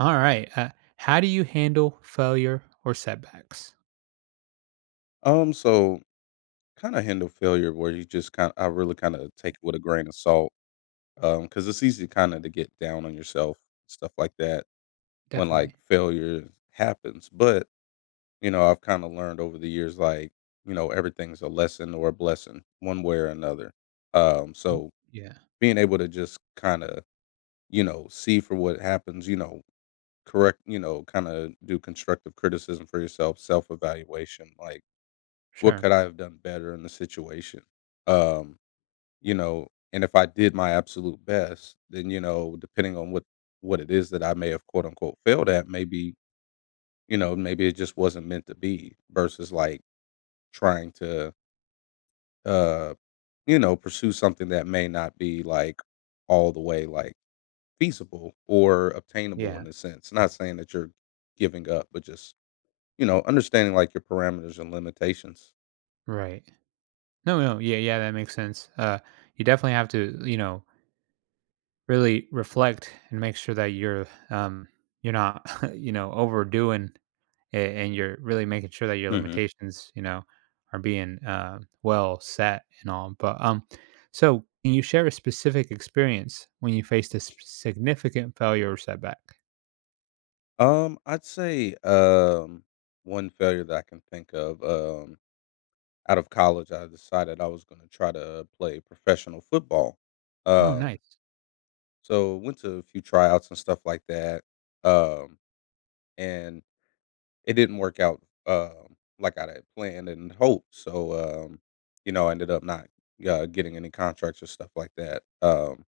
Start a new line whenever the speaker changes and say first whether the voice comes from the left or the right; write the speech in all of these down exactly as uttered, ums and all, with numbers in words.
right: All right. Uh, how do you handle failure or setbacks?
left: Um, so kind of handle failure where you just kind of, I really kind of take it with a grain of salt. Um, cause it's easy kind of to get down on yourself, stuff like that when like
right: Definitely.
left: failure happens. But, you know, I've kind of learned over the years, like, you know, everything's a lesson or a blessing one way or another. Um,
right: Mm,
left: so
right: yeah.
left: being able to just kind of, you know, see for what happens, you know, correct, you know, kind of do constructive criticism for yourself, self evaluation, like, what
right: Sure.
left: could I have done better in the situation? Um, you know, and if I did my absolute best, then, you know, depending on what what it is that I may have quote unquote failed at, maybe, you know, maybe it just wasn't meant to be versus like trying to uh, you know, pursue something that may not be like all the way like feasible or obtainable
right: Yeah.
left: in a sense. Not saying that you're giving up, but just, you know, understanding like your parameters and limitations.
right: Right. No, no. Yeah, yeah, that makes sense. Uh you definitely have to, you know, really reflect and make sure that you're um you're not, you know, overdoing it and you're really making sure that your
left: Mhm.
right: limitations, you know, are being uh, well set and all. But um so can you share a specific experience when you faced a s- significant failure or setback?
left: Um, I'd say um one failure that I can think of. Um, out of college, I decided I was going to try to play professional football.
right: Oh,
left: Um,
right: nice.
left: so went to a few tryouts and stuff like that. Um, and it didn't work out um like I had planned and hoped. So um, you know, I ended up not uh, getting any contracts or stuff like that. Um,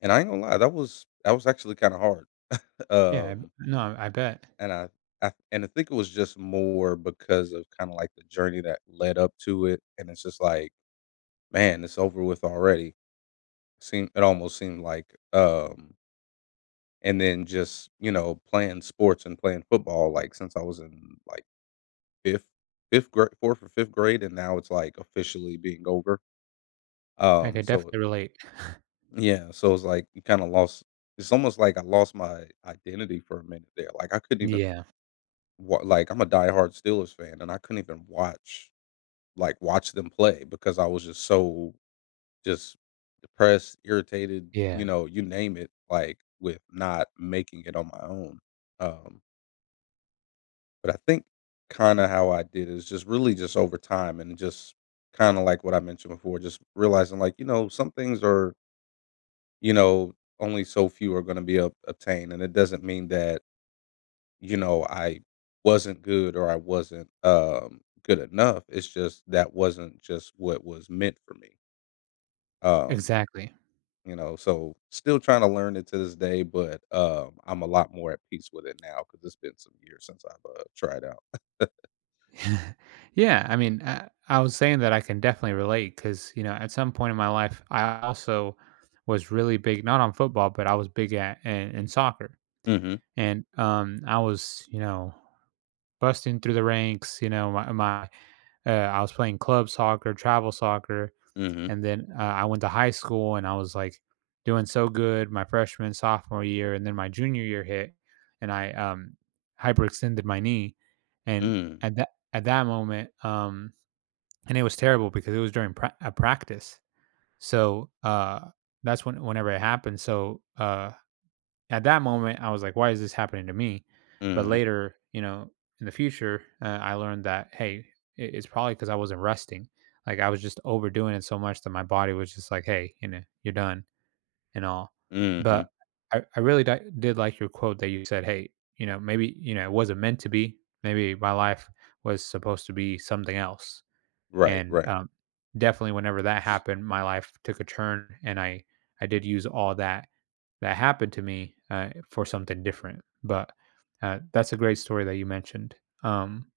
left: And I ain't gonna lie, that was that was actually kind of hard.
right: Yeah, I b
left: Um,
right: no, I bet.
left: And I I and I think it was just more because of kinda like the journey that led up to it, and it's just like, "Man, it's over with already." Seem it almost seemed like, um and then just, you know, playing sports and playing football, like, since I was in, like, 5th 5th grade fourth or fifth grade, and now it's, like, officially being over.
right: I
left: Um,
right: could
left: so
right: definitely relate.
left: yeah, so it's like you kinda lost it's almost like I lost my identity for a minute there, like, I couldn't even
right: Yeah,
left: wa like, I'm a diehard Steelers fan, and I couldn't even watch like, watch them play because I was just so just depressed, irritated,
right: yeah,
left: you know, you name it, like, with not making it on my own. Um, but I think kinda how I did is just really just over time and just kinda like what I mentioned before, just realizing, like, you know, some things are, you know, only so few are gonna be ob obtained, and it doesn't mean that, you know, I wasn't good or I wasn't, um, good enough, it's just that wasn't just what was meant for me. Um
right: exactly.
left: You know, so still trying to learn it to this day, but, um, I'm a lot more at peace with it now because 'cause it's been some years since I've, uh, tried out.
right: Yeah, I mean, I I was saying that I can definitely relate, because, you know, at some point in my life, I also was really big not on football, but I was big at in in soccer,
left: Mhm,
right: and, um, I was, you know, busting through the ranks, you know, my my, uh, I was playing club soccer, travel soccer.
left: mhm,
right: And then uh, I went to high school and I was like doing so good my freshman, sophomore year. And then my junior year hit and I um, hyperextended my knee. And
left: mm,
right: at that, at that moment, um, and it was terrible because it was during pra- a practice. So uh, that's when, whenever it happened. So uh, at that moment, I was like, why is this happening to me? But
left: mhm,
right: later, you know, in the future, uh, I learned that, hey, it- it's probably because I wasn't resting. Like, I was just overdoing it so much that my body was just like, hey, you know, you're done and all.
left: mm mhm.
right: But i, I really di- did like your quote that you said, hey, you know, maybe, you know, it wasn't meant to be. Maybe my life was supposed to be something else.
left: Right,
right: And
left: right.
right: um, definitely, whenever that happened, my life took a turn, and I I did use all that that happened to me, uh, for something different. But uh, that's a great story that you mentioned. Um,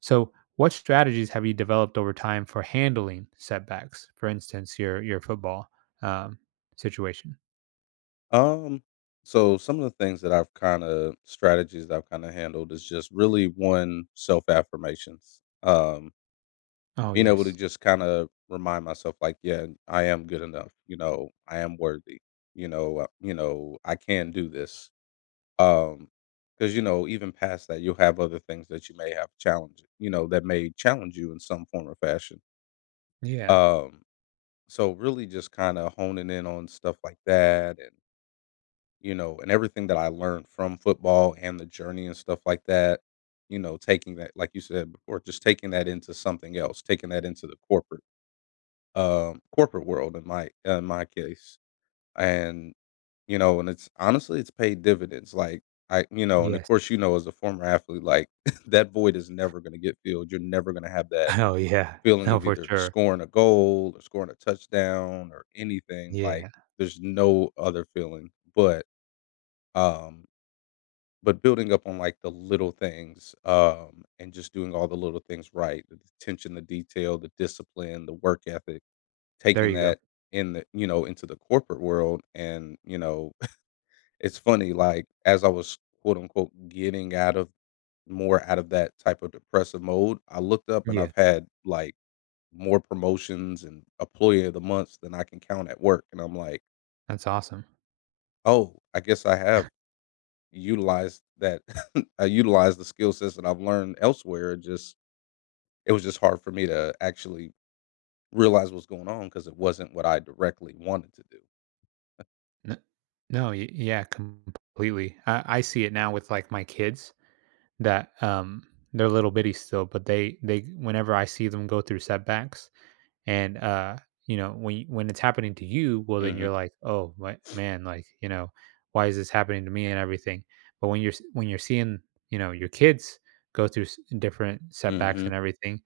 right: so, what strategies have you developed over time for handling setbacks? For instance, your your football um, situation.
left: Um, so some of the things that I've kinda strategies that I've kinda handled is just really one, self-affirmations. Um,
right: Oh,
left: being able to
right: yes.
left: just kinda remind myself like, "Yeah, I am good enough," you know, "I am worthy," you know, uh, you know, "I can do this." Um, because you know, even past that, you'll have other things that you may have challenge you know, that may challenge you in some form or fashion.
right: Yeah,
left: Um, so really just kinda honing in on stuff like that and, you know, and everything that I learned from football and the journey and stuff like that, you know, taking that like you said before, just taking that into something else, taking that into the corporate, um, corporate world in my in my case. And you know and it's honestly it's paid dividends like I you know and of
right: yes.
left: course you know as a former athlete like that void is never going to get filled. You're never going to have that
right: Oh, yeah,
left: feeling
right: no,
left: of
right: for
left: either
right: sure.
left: scoring a goal or scoring a touchdown or anything like,
right: Yeah,
left: there's no other feeling. But um but building up on like the little things, um and just doing all the little things right, the attention, the detail, the discipline, the work ethic,
right: there
left: taking
right: you go.
left: that in the you know into the corporate world. And you know it's funny, like, as I was, quote, unquote, "getting out of more out of that type of depressive mode," I looked up and
right: Yeah,
left: I've had, like, more promotions and employee of the months than I can count at work, and I'm like,
right: that's awesome.
left: "Oh, I guess I have utilized that I utilized the skill sets that I've learned elsewhere, it just it was just hard for me to actually realize what's going on because it wasn't what I directly wanted to do."
right: N No, y yeah, completely. I I see it now with, like, my kids, that, um they're little bitty still, but they they whenever I see them go through setbacks and, uh, you know, when you when it's happening to you, well, then you're
left: Mhm,
right: like, "Oh, my man, like, you know, why is this happening to me and everything?" But when you're s when you're seeing, you know, your kids go through s different setbacks
left: mhm,
right: and everything,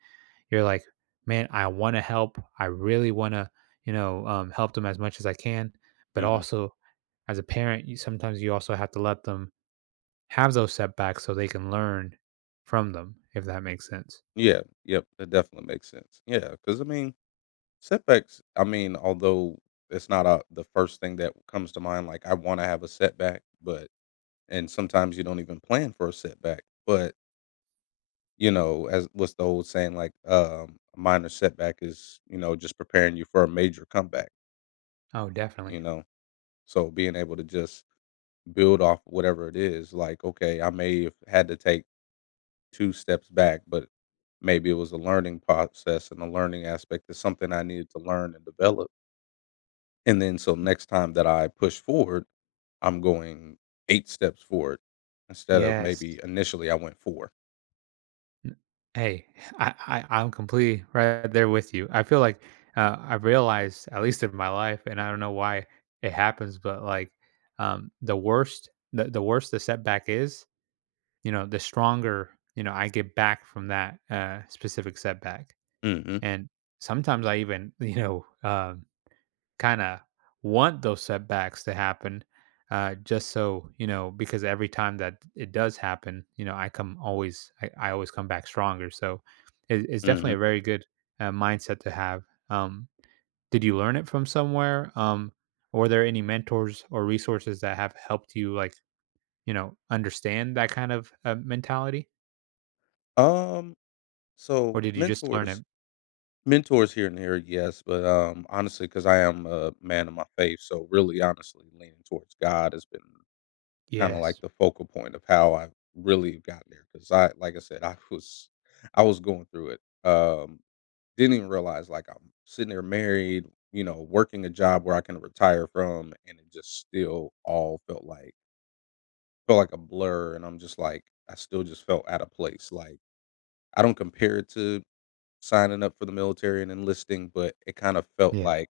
right: you're like, man, I want to help. I really want to, you know, um, help them as much as I can. But
left: mhm.
right: also, as a parent, you, sometimes you also have to let them have those setbacks so they can learn from them, if that makes sense.
left: Yeah, yep, that definitely makes sense. Yeah. Because I mean setbacks, I mean, although it's not a the first thing that comes to mind, like, I wanna have a setback, but and sometimes you don't even plan for a setback, but, you know, as what's the old saying, like, um, "A minor setback is, you know, just preparing you for a major comeback,"
right: Oh,
left: you
right: definitely.
left: know? So, being able to just build off whatever it is, like, okay, I may have had to take two steps back, but maybe it was a learning process and a learning aspect is something I needed to learn and develop. And then so next time that I push forward, I'm going eight steps forward instead of
right: Yes.
left: maybe initially I went four.
right: N- Hey, I, I I'm completely right there with you. I feel like, uh, I've realized, at least in my life, and I don't know why it happens, but like um, the worst the, the worse the setback is, you know, the stronger, you know, I get back from that, uh, specific setback.
left: Mhm,
right: And sometimes I even, you know, um, kinda want those setbacks to happen, uh, just so, you know, because every time that it does happen, you know, I come always I I always come back stronger. So it, it's definitely
left: mhm.
right: a very good uh, mindset to have. Um, did you learn it from somewhere? Um, were there any mentors or resources that have helped you, like, you know, understand that kind of uh, mentality?
left: Um,
right: Or
left: so
right: did you just learn
left: mentors
right: it?
left: mentors here and there, yes, but, um, honestly, because I am a man of my faith, so really honestly leaning towards God has been kinda like
right: Yes.
left: the focal point of how I really got there. Because I like I said, I was I was going through it, um didn't even realize, like, I'm sitting there married, you know, working a job where I can retire from, and it just still all felt like felt like a blur, and I'm just like I still just felt out of place, like, I don't compare it to signing up for the military and enlisting, but it kind of felt
right: Yeah.
left: like,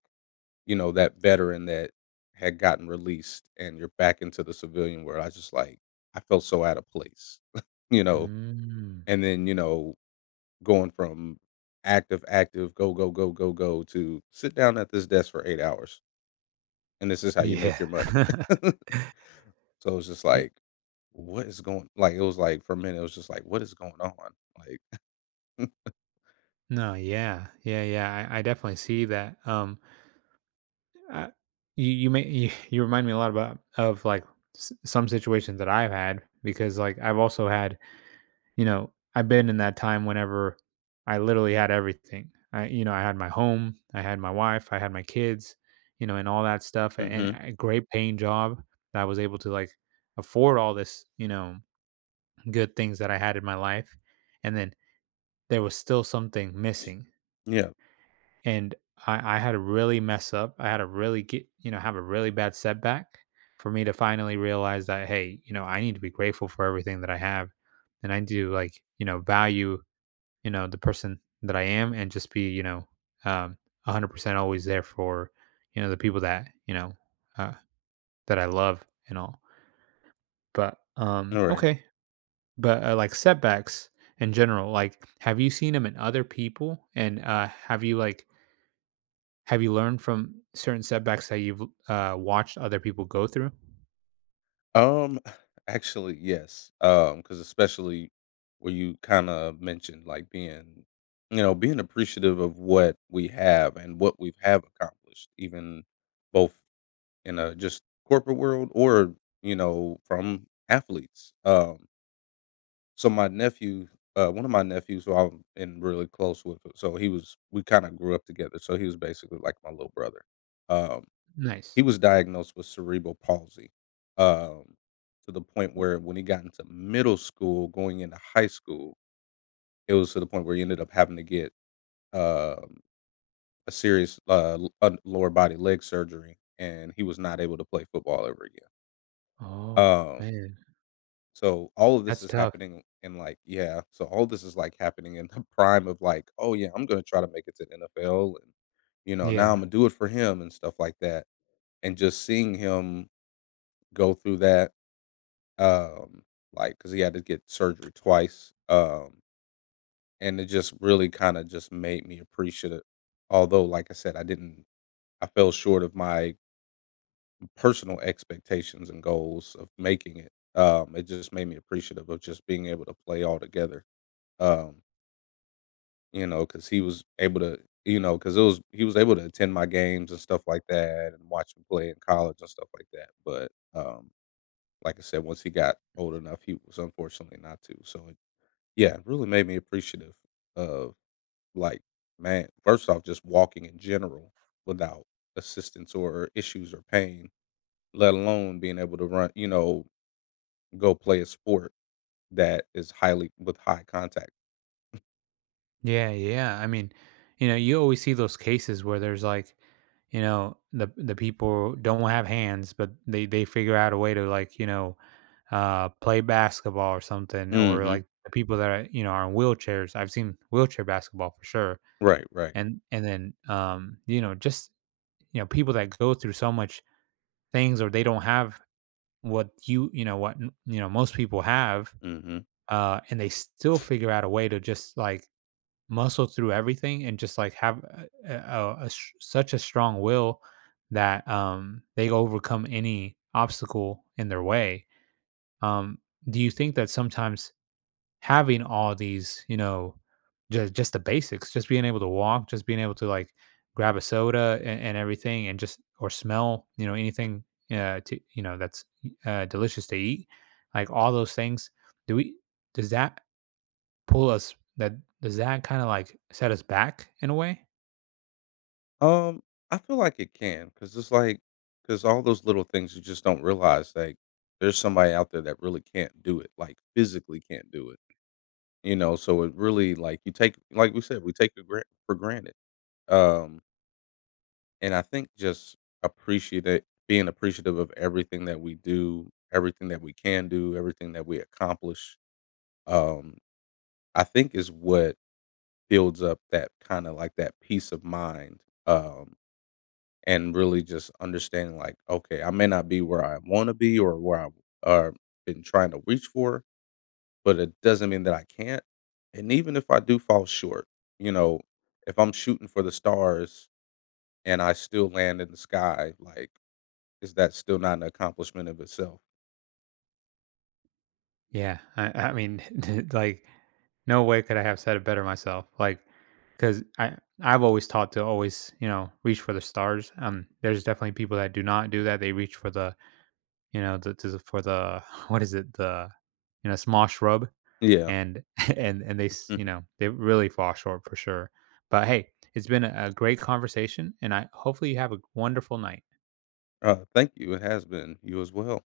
left: you know, that veteran that had gotten released and you're back into the civilian world. I just like I felt so out of place, you know?
right: Mm.
left: And then, you know, going from active, active, go, go, go, go, go to sit down at this desk for eight hours. And this is how you make
right: Yeah.
left: your money. So it's just
right: Y
left: like, what is going like it was like for a minute it was just like what is going on like
right: No, yeah. Yeah, yeah, I I definitely see that, um, uh, you you may you you remind me a lot about of, like, s some situations that I've had because, like, I've also had, you know, I've been in that time whenever I literally had everything. I You know, I had my home, I had my wife, I had my kids, you know, and all that stuff, and
left: hmm
right: a great paying job that I was able to, like, afford all this, you know, good things that I had in my life, and then there was still something missing.
left: yeah
right: And I, I had to really mess up. I had to really get, you know, have a really bad setback for me to finally realize that, hey, you know, I need to be grateful for everything that I have. And I need to, like, you know, value, you know, the person that I am and just be, you know, um, a hundred percent always there for, you know, the people that, you know, uh, that I love and all. But, um,
left: all right
right: okay. But, uh, like, setbacks in general, like, have you seen them in other people? And, uh, have you, like have you learned from certain setbacks that you've, uh, watched other people go through?
left: um actually yes um because especially where you kind of mentioned like being you know being appreciative of what we have and what we have accomplished even both in a just corporate world or you know from athletes. Um, so my nephew, uh, one of my nephews, who I'm in really close with, so he was we kind of grew up together. So he was basically like my little brother. Um, he
right: Nice.
left: was diagnosed with cerebral palsy, um, to the point where when he got into middle school, going into high school, it was to the point where he ended up having to get um, a serious uh, l- uh, lower body leg surgery, and he was not able to play football ever again.
right: Oh,
left: Um,
right: man.
left: So, all of this
right: That's
left: is
right: tough.
left: happening in, like yeah, so all this is, like, happening in the prime of, like, "Oh, yeah, I'm gonna try to make it to N F L, and, you know, now
right: Yeah.
left: Imma do it for him," and stuff like that, and just seeing him go through that, um, because he had to get surgery twice, um, and it just really kinda just made me appreciate it. Although, like I said, I didn't I fell short of my personal expectations and goals of making it. Um, it just made me appreciative of just being able to play all together. Um, you know, because he was able to you know, because it was he was able to attend my games and stuff like that and watch me play in college and stuff like that, but, um, like I said, once he got old enough, he was unfortunately not to, so, it, yeah, it really made me appreciative of, like, man first off, just walking in general without assistance or issues or pain, let alone being able to run, you know, go play a sport that is highly with high contact.
right: Yeah, yeah. I mean, you know, you always see those cases where there's, like, you know, the the people don't have hands, but they they figure out a way to, like, you know, uh, play basketball or something, or,
left: Mhm.
right: like, the people that are, you know, are in wheelchairs. I've seen wheelchair basketball for sure.
left: Right, right.
right: And and then, um, you know, just, you know, people that go through so much things or they don't have what you you know, what, n you know, most people have,
left: Mhm.
right: uh, and they still figure out a way to just, like, muscle through everything and just, like, have a a, a- a s- such a strong will that, um, they overcome any obstacle in their way. Um, do you think that sometimes having all these, you know, just just the basics, just being able to walk, just being able to, like, grab a soda and, and everything, and just or smell, you know, anything, uh, to, you know, that's uh, delicious to eat, like all those things. Do we? Does that pull us? That Does that kind of, like, set us back in a way?
left: Um, I feel like it can, cause it's like, cause all those little things you just don't realize, like, there's somebody out there that really can't do it, like, physically can't do it, you know? So it really, like, you take like we said, we take it gran for granted. Um, and I think just appreciate it being appreciative of everything that we do, everything that we can do, everything that we accomplish, um, I think is what builds up that kinda, like, that peace of mind, um and really just understanding like, okay, I may not be where I want to be or where I've uh, been trying to reach for, but it doesn't mean that I can't. And even if I do fall short, you know, if I'm shooting for the stars and I still land in the sky, like, is that still not an accomplishment of itself?
right: Yeah, I, I mean, like, no way could I have said it better myself. Like, because I I've always taught to always, you know, reach for the stars. Um, there's definitely people that do not do that. They reach for the you know the, to the, for the, what is it, the, you know, small shrub
left: Yeah.
right: and and and they s- you
left: Mhm.
right: know they really fall short for sure. But hey, it's been a, a great conversation, and I hopefully you have a wonderful night.
left: Uh, thank you. It has been you as well.